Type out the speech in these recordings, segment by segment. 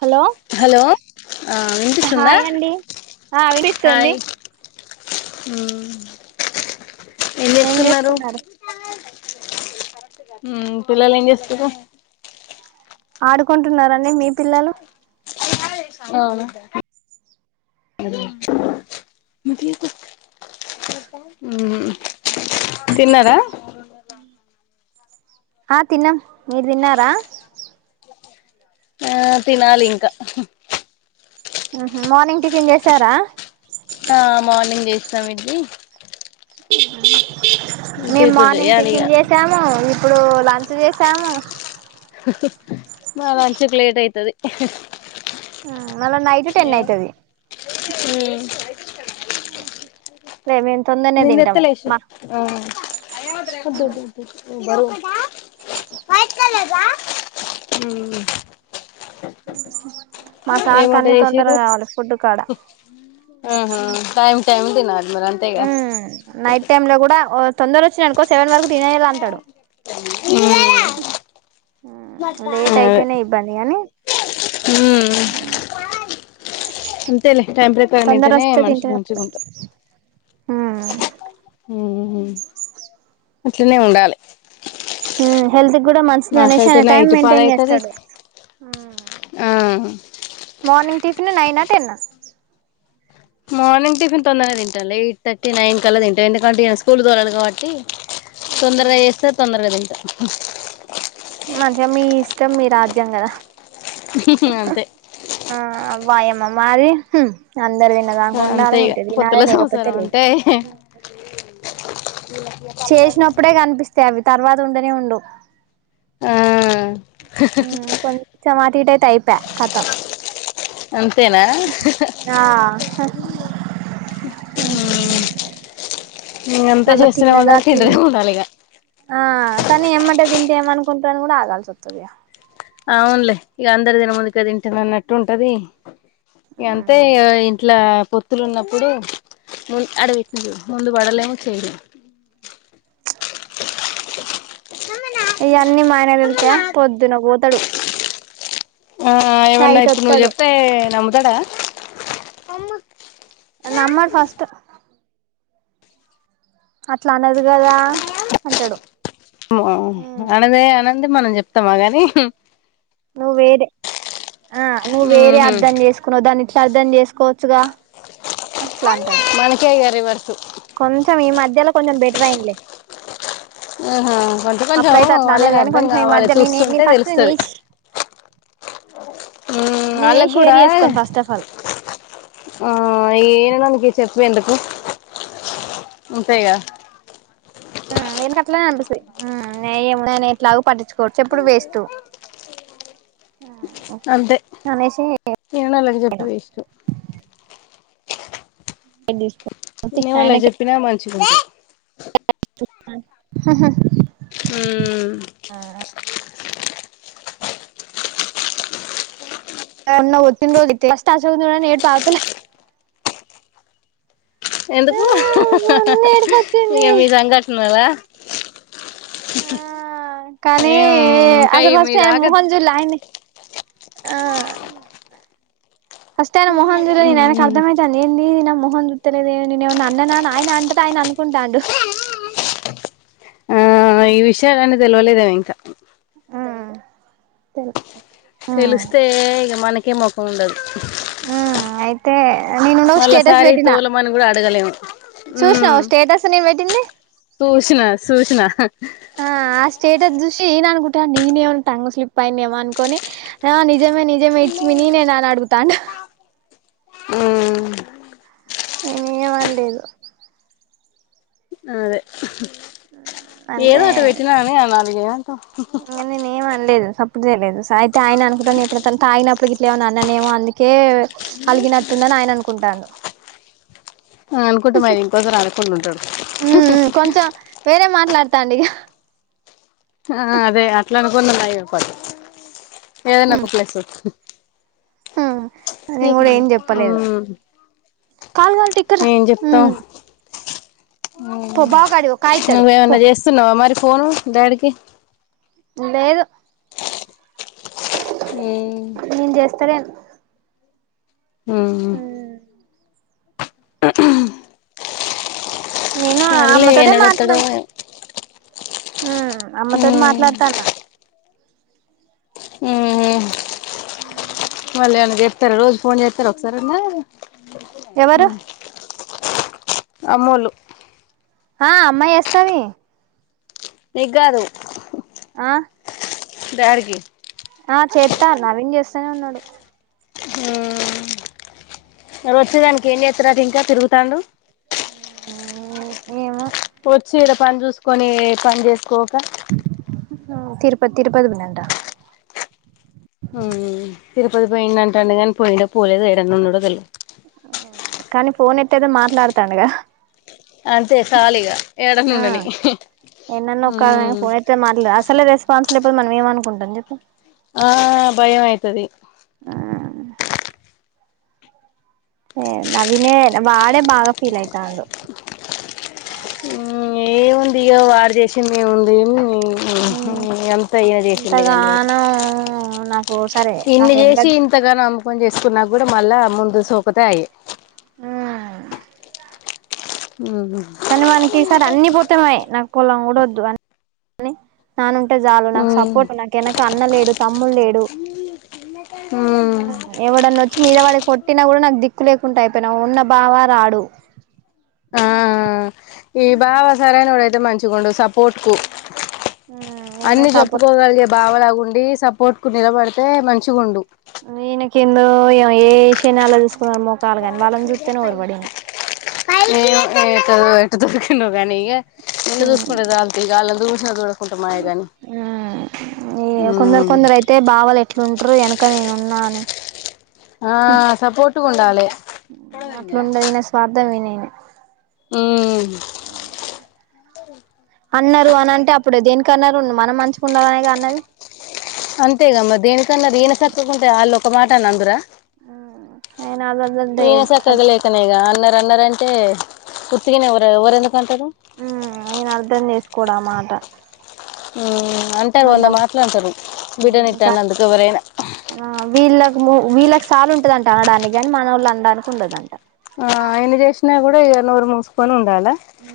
Hello hello ఆ వినిస్తుందా hi అండి ఆ వినిపిస్తుంది హాయ్ హుమ్ ఏం చేస్తున్నారు ఉమ్ పిల్లలు ఏమి చేస్తురు ఆడుకుంటున్నారండి మీ పిల్లలు అవును [unintelligible] ఉమ్ తిన్నారా ఉమ్ ఆ తిన్నాం మీరు తిన్నారా ఆ తినాలి ఇంకా ఉహు మార్నింగ్ టిఫిన్ చేసారా ఆ మార్నింగ్ చేసినాం ఇడ్లి బ మేము మార్నింగ్ చెయ్యాలి ఇగ టిఫిన్ చేసాము ఇప్పుడు లంచ్ చేసాము మా మంచుకి లేట్ అయితది మళ్ళా నైట్ టెన్ మ్మ్ అయితది లే మేము తొందరనే నిన్న తింటాం విత్తలు మా వేసినా ఉమ్ మా సార్కి వంట అన్ని తొందరగ చేసిర్రు కావాలి ఫుడ్ కాడ ఆహా టైమ్ టైమ్ తినాలి మరి అంతే ఉమ్ నైట్ టైమ్ లో కూడ తొందర వచ్చిన అనుకో సెవెన్ వరకు తినేయేల అంటాడు ఆ లేట్ అదే అయితేనే ఇబ్బంది గాని ఉమ్ అంతేలే టైమ్ ప్రకారం తొందర తింటెనే వస్తే మనిషి తింటడు మంచిగ అప్పుడు ఉంట ఉమ్ అట్లనే ఉండాలె హెల్త్ కూడా మంచిది అనేసి మాకైతే ఆయన టైమ్ నైట్ మెయింటైన్ పదైతది చేస్తాడు ఆ మార్ర్నింగ్ టిఫన్ నైన్ అ టెన్ అ మార్నింగ్ టిఫిన్ తొందరనే తింటాలె ఎయిట్ థర్టీ నైన్ కళ్ళ తింట ఎందుకంటే ఈయన స్కూల్ కి తోలాలి కాబట్టి ఆహా తొందరగ చేస్తే తొందరగ తింట మంచిగా మీ ఇష్టం మీ రాజ్యం కదా అంతే ఆ వాయమ్మ మాది అందరు తిన్నదాంక ఉండాలి అంతే ఇగ ఉంటే కొత్త తినాలి లో సంవత్సర లేకపోతే లేదు అంటే చేసినప్పుడే కనిపిస్తాయి అవి తర్వాత ఉండనే ఉండు ఆ కొంచెం అటుఇటు అయితే అయిపాయ్ కతం అంతేనా ఆ ఉమ్ ను ఎంతా మళ్ళా చేస్తూనే తిన్నగా ఉండాలి తిన్ తింటనే ఉండాలి ఇక ఆ కానీ ఏమంటే తింటే ఏమనుకుంటుర అని కూడా ఆగాల్సి వస్తుంది అవునులే ఇక అందరి తినక ముందు కది ఇంటే అన్నట్టు ఉంటది అంతే ఇంట్లా పొత్తులు ఉన్నప్పుడు అడవి ముందు పడలేము చేయలేము ఇవన్నీ మాయన వెళ్తే పొద్దున పోతడు ఆ ఏమన్నా ఇప్పుడు నువ్ చెప్తే నమ్ వత్తడ నమ్మడు ఫస్టు అట్లా అనదు కదా అంటాడు అనదే అనద్ అంటే మనం చెప్తామా గాని నువ్వు వేరే ఆ నువ్వు వేరే ఉహు అర్ధం చేసుకున్నావు దాన్ని ఇట్లా అర్ధం చేసుకోవచ్చుగా అట్లా అంటాడు సు కొంచెం ఈ మధ్యలో కొంచెం బెటర్ అయిందిలే ఆహా కొంచెం కొంచం అప్పుడైతే అట్లా అనేది వాళ్ళకి కానీ అర్థం కొంచెం ఈ కావాలి మధ్య నేనే చూస్తుంటే నేను ఫస్ట్ నేనే తెలుస్తది ఊ నేనేవి వాళ్లకి గూడ షేర్ చేసుకోను ఫస్ట్ ఆఫ్ ఆల్ ఆ ఏమని చెప్ నువ్వు ఎందుకు అంతేగా ఆ ఎందుకు అట్లా అనిపిస్తది ఆ నే ఏమి లే ఎట్లాగో పట్టించుకోడు చెప్పుడు వేస్టు అంతే నేను ఆల్లకి జొప్పి వేస్టు లైట్ తీసుకో ఇంగా వాళ్ళకు జొప్పినా మం చి గుండదు హాహా ఊ [unintelligible] ఆ ఎందుకు మొన్న ఏడుపు ఇక వచ్చింది మీ సంఘటన వల ఆ కానీ ఏం ఇంకా ఆసలు మీ ఫస్ట్ ఆయన దాకా మోహం జూల్యా ఆయన్ని ఆ ఫస్ట్ ఆయన మోహమ్ జూల్యా నేను ఆయనకు అర్దం అయితాంది ఏంది నా మొహం మొహం చూత్తలేదే నేనేమన్న అన్న నా అని ఆయన అంతకు ఆయన అనుకుంటాండు ఆ ఈ విషయాలన్నీ తెల్వలేదేమో ఇంకా ఆ తెలు తెలిస్తే ఇక మనకే మొఖం ఉండదు ఆ అయితే నేనుండ ఓ స్టేటస్ మళ్ళసారి పెట్టినా తోలమని కూడా అడగలేము ఉమ్ చూసినావ స్టేటస్ నేను పెట్టింది హ ఆ ఆ స్టేటస్ చూసి ఈయన అనుకుంటాండు. నేనేమన్న టంగ్ స్లిప్ అయి న్నేమో అనుకొని ఆ నిజమే నిజమే ఇట్స్ మి నీనే నా అని అడుగుతాండు. ఉమ్ నేను ఏమి అండ్లేదు అదే ఏదో అంటే ఒకటి పెట్టిన అని అనాలిగా లేదు సప్పుడు చేయలేదు సయితే ఆయన అనుకుంటన్నా నేనుప్పుడు ఆయనప్పటికి ఇట్లేమ అన్ననేమో అందుకే అలిగినట్టుందని ఆయన అనుకుంటాను అనుకుంట మరి ఇంకోసారి అలకుండా ఉంటాడు తాండిగా ఆ అదే అట్లా [inaudible] ఏదైనా ఒక ప్లేస్ వకు ఆ తీ ఆ కాల్ కాల్ తాయి ఇక్కడ్రా ఉమ్ పో బావకాడికి కాయ్తాడు పో నువ్వేమన్నా చేస్తున్నావా మరి ఫోను డాడికి లేదు ఉమ్ నేన్ జేస్తలేను ఉమ్ నేను ఆ ఏనాదోత్తడో ఏం హ్మ్మ్ అమ్మతోటి మాట్లాడతాన్న మళ్ళీ అన్నకి చెప్తారు రోజు ఫోన్ చేస్తారు ఒకసారి అన్న ఎవరు అమ్మోళ్ళు ఆ అమ్మ ఏస్తాది నిగ్గదు ఆ దారికి చేత్తన్న రింగ్ జేస్తానే ఉన్నాడు రొచ్చుదనికి ఏం తరువాత ఇంకా తిరుగుతండు ఉమ్ ఏమో వచ్చి ఇడా పని చూసుకొని పని చేసుకోక తిరుపతి తిరుపతి పోయినాన్టా తిరుపతి పోయిండు అంటాండు కానీ పోయిండో పోలేదు ఎడన్న ఉన్నాడు తేలియ కానీ ఫోన్ ఎత్తైతే మాట్లాడుతండు కదా అంతే సాలిగా ఏడన్నా ఆ ఉండని ఎన్నన్న ఉ ఫన్తే మాట్దు అసలే రెస్పాాన్స్లు ఇప్పుడు మనం ఏమ అనుకుంటాం చెప్పు ఆ భయం అయితది అ ఏ నవీనే వాడే బాగా ఫీల్ అయితాండు. ఏముందిగో వాడు జేసిందేముంది ఎంత ఈయన చేసిందే కనిమాట ఇంతగానం నాకు సరే ఇన్ని నాకు వెనక చేసి ఇంతగానో అమ్మకం చేసుకున్నాక కూడా మళ్ళా అమ్మనుజుసి ఒకథాయె మ్ మ్మ్ కని వానికి ఈసార్ అన్ని పోతెమాయే నాకు పోలం గుడొద్దు అన్నీ టె జాలు నాకు మ్మ్ సపోర్ట్ నాకు ఎనక అన్నలేడు తమ్ములేడు ఉమ్ ఎవడన్నా వచ్చి మీద వాడి కొట్టినా కూడా నాకు దిక్కు లేకుండా అయిపోయినావు ఉన్న బావ రాడు ఆ ఈ బావ సరైనోడైత్ దె మంచిగుండు సపోర్ట్ కు నేనే అన్ని సపోర్ట్ చెప్పుకోగలిగే బావలా ఉండి సపోర్ట్ కు నిలబడితే మంచిగుండు. వీనికెందో ఏష నలా చూస్ ఏమో ఇక్కడపోయిండ్ [unintelligible] గానీ ఇగ. నిన్ను జూసుకుంటే చాల్తీ ఇగ అళ్ళని చూసినా చూడకుంట మాయగాని ఉమ్ హ్మ్ ట్రూ ఎనక నేనున్నా అని ఆ సపోర్ట్ గుండాలె అట్లుండదు ఈయన స్వార్థం ఈయననే ఉమ్ అన్నరు అనంటే అప్పుడు దేనికి అన్నరు, మనం మంచిగుండాలనే గా అన్నది. అంతేగా మర్ దేనికన్న ఈన సక్కగుంటె ఆ లోక్ క్కమాటాన్నా అందురా? ఆ ఈన సక్క వదిలేకనేగా అన్న రన్నర్ అంటే పూర్తిగానే ఎవరు ఎవరెందు కంటేరు కూడా మాట హూ అంటారు వంద నన్న మాట్లు అంటారు బిడ్డని ఇట్టా ఇంకా అన్నందుకు ఎవరైనా వీళ్ళకు వీళ్ళకి సాల్ ఉంటదంట అనడానికి గాని మనోళ్ళు అనడానికి ఉండదంట ఆ ఆయన చేసినా కూడా ఇక నూరు మూసుకొని ఉన్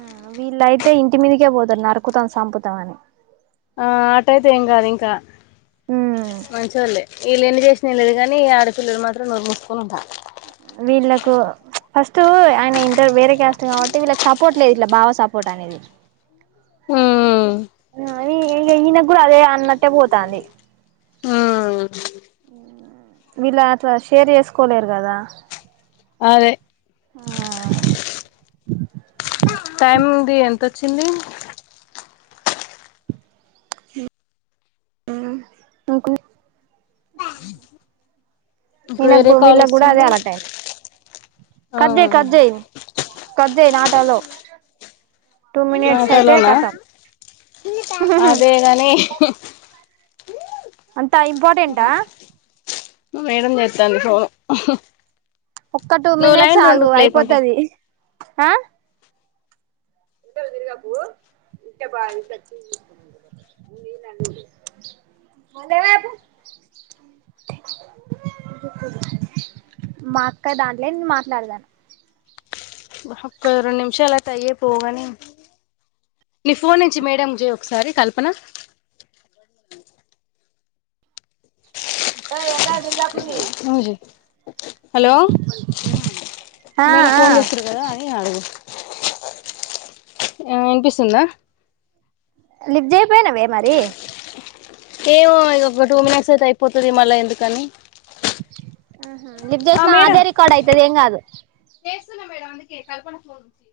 ఆ వీలై తే ఇంటి మీదకే పోతార్ నరుకుతాం సంపుతాం అని ఆ అట అయితే ఏం కాదు ఇంకా మంచోల్లే వీల్ ఎన్ని చేసిన ఏం లేదు కానీ ఆడపిల్లలు మాత్రం నోరుమూసుకుని ఉండ వీళ్ళలకు ఫస్ట్ ఆయన్ ఇంటర్ వేరే క్యాస్ట్ కాబట్టి వీళ్ళకి సపోర్ట్ లేదు ఇట్లా బావ సపోర్ట్ అనేది ఉమ్ అని ఈయన కూడా అదే అన్నట్టే పోతంది ఉమ్ విలా అట్ల షేర్ చేసుకోలేరు కదా అదే ఆ టైమ్ది ఎంతొచ్చింది నాకు ఇప్పుడు వేరే ఈయనకు కాల్ వీళ్లకు కూడా అదే వస్తుంది అలవాటైంది ఆ చాలో నాట్ ఆలో నా అంత ఇంపార్టెంంటా మేడం చేతాంది ఫోన్ ఒక్క టూ మినిట్స్ ఆగు అయిపోతది ఆ మా అక్క దాంట్లే నేన్ మాట్లాడేదాన్ ఒక్క రెండు నిమిషాలు అయితే అయ్యే పోవుగాని నీ ఫోన్ నుంచి మేడం కి చే ఒకసారి కల్పన ఎంట నువ్ జే హలో ఆ మేడం ఆ ఫోన్ చేస్తారు కదా అని అడుగు ఆ వినిపిస్తుందా లిఫ్ చేయి పోయినవే మరి ఏమో ఇక ఒక టూ మినిట్స్ అయితే అయిపోతది మళ్ళీ ఎందుకని అ లిఫ్ చేసిన అదే రికార్డ్ అయితది ఏం కాదు చేస్తున్నా మేడం అందుకే కల్పన ఫోన్ నుంచి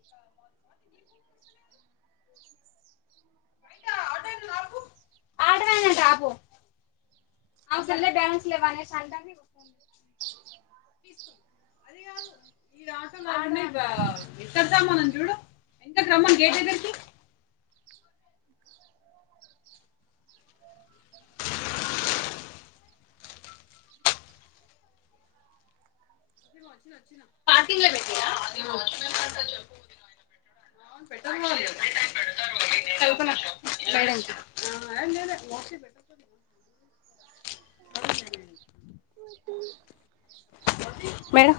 ఆటో వాన్ అంట ఆపు ఆమె సరిలే బ్యాంక్స్ లేవా అనేసి అంటాంది ఇతర చ మన ఇూడు ఎంత క్రమం గేట్గరికి పార్కింగ్ లో పెట్టినా కల్పనా మేడమ్ కి టి మేడం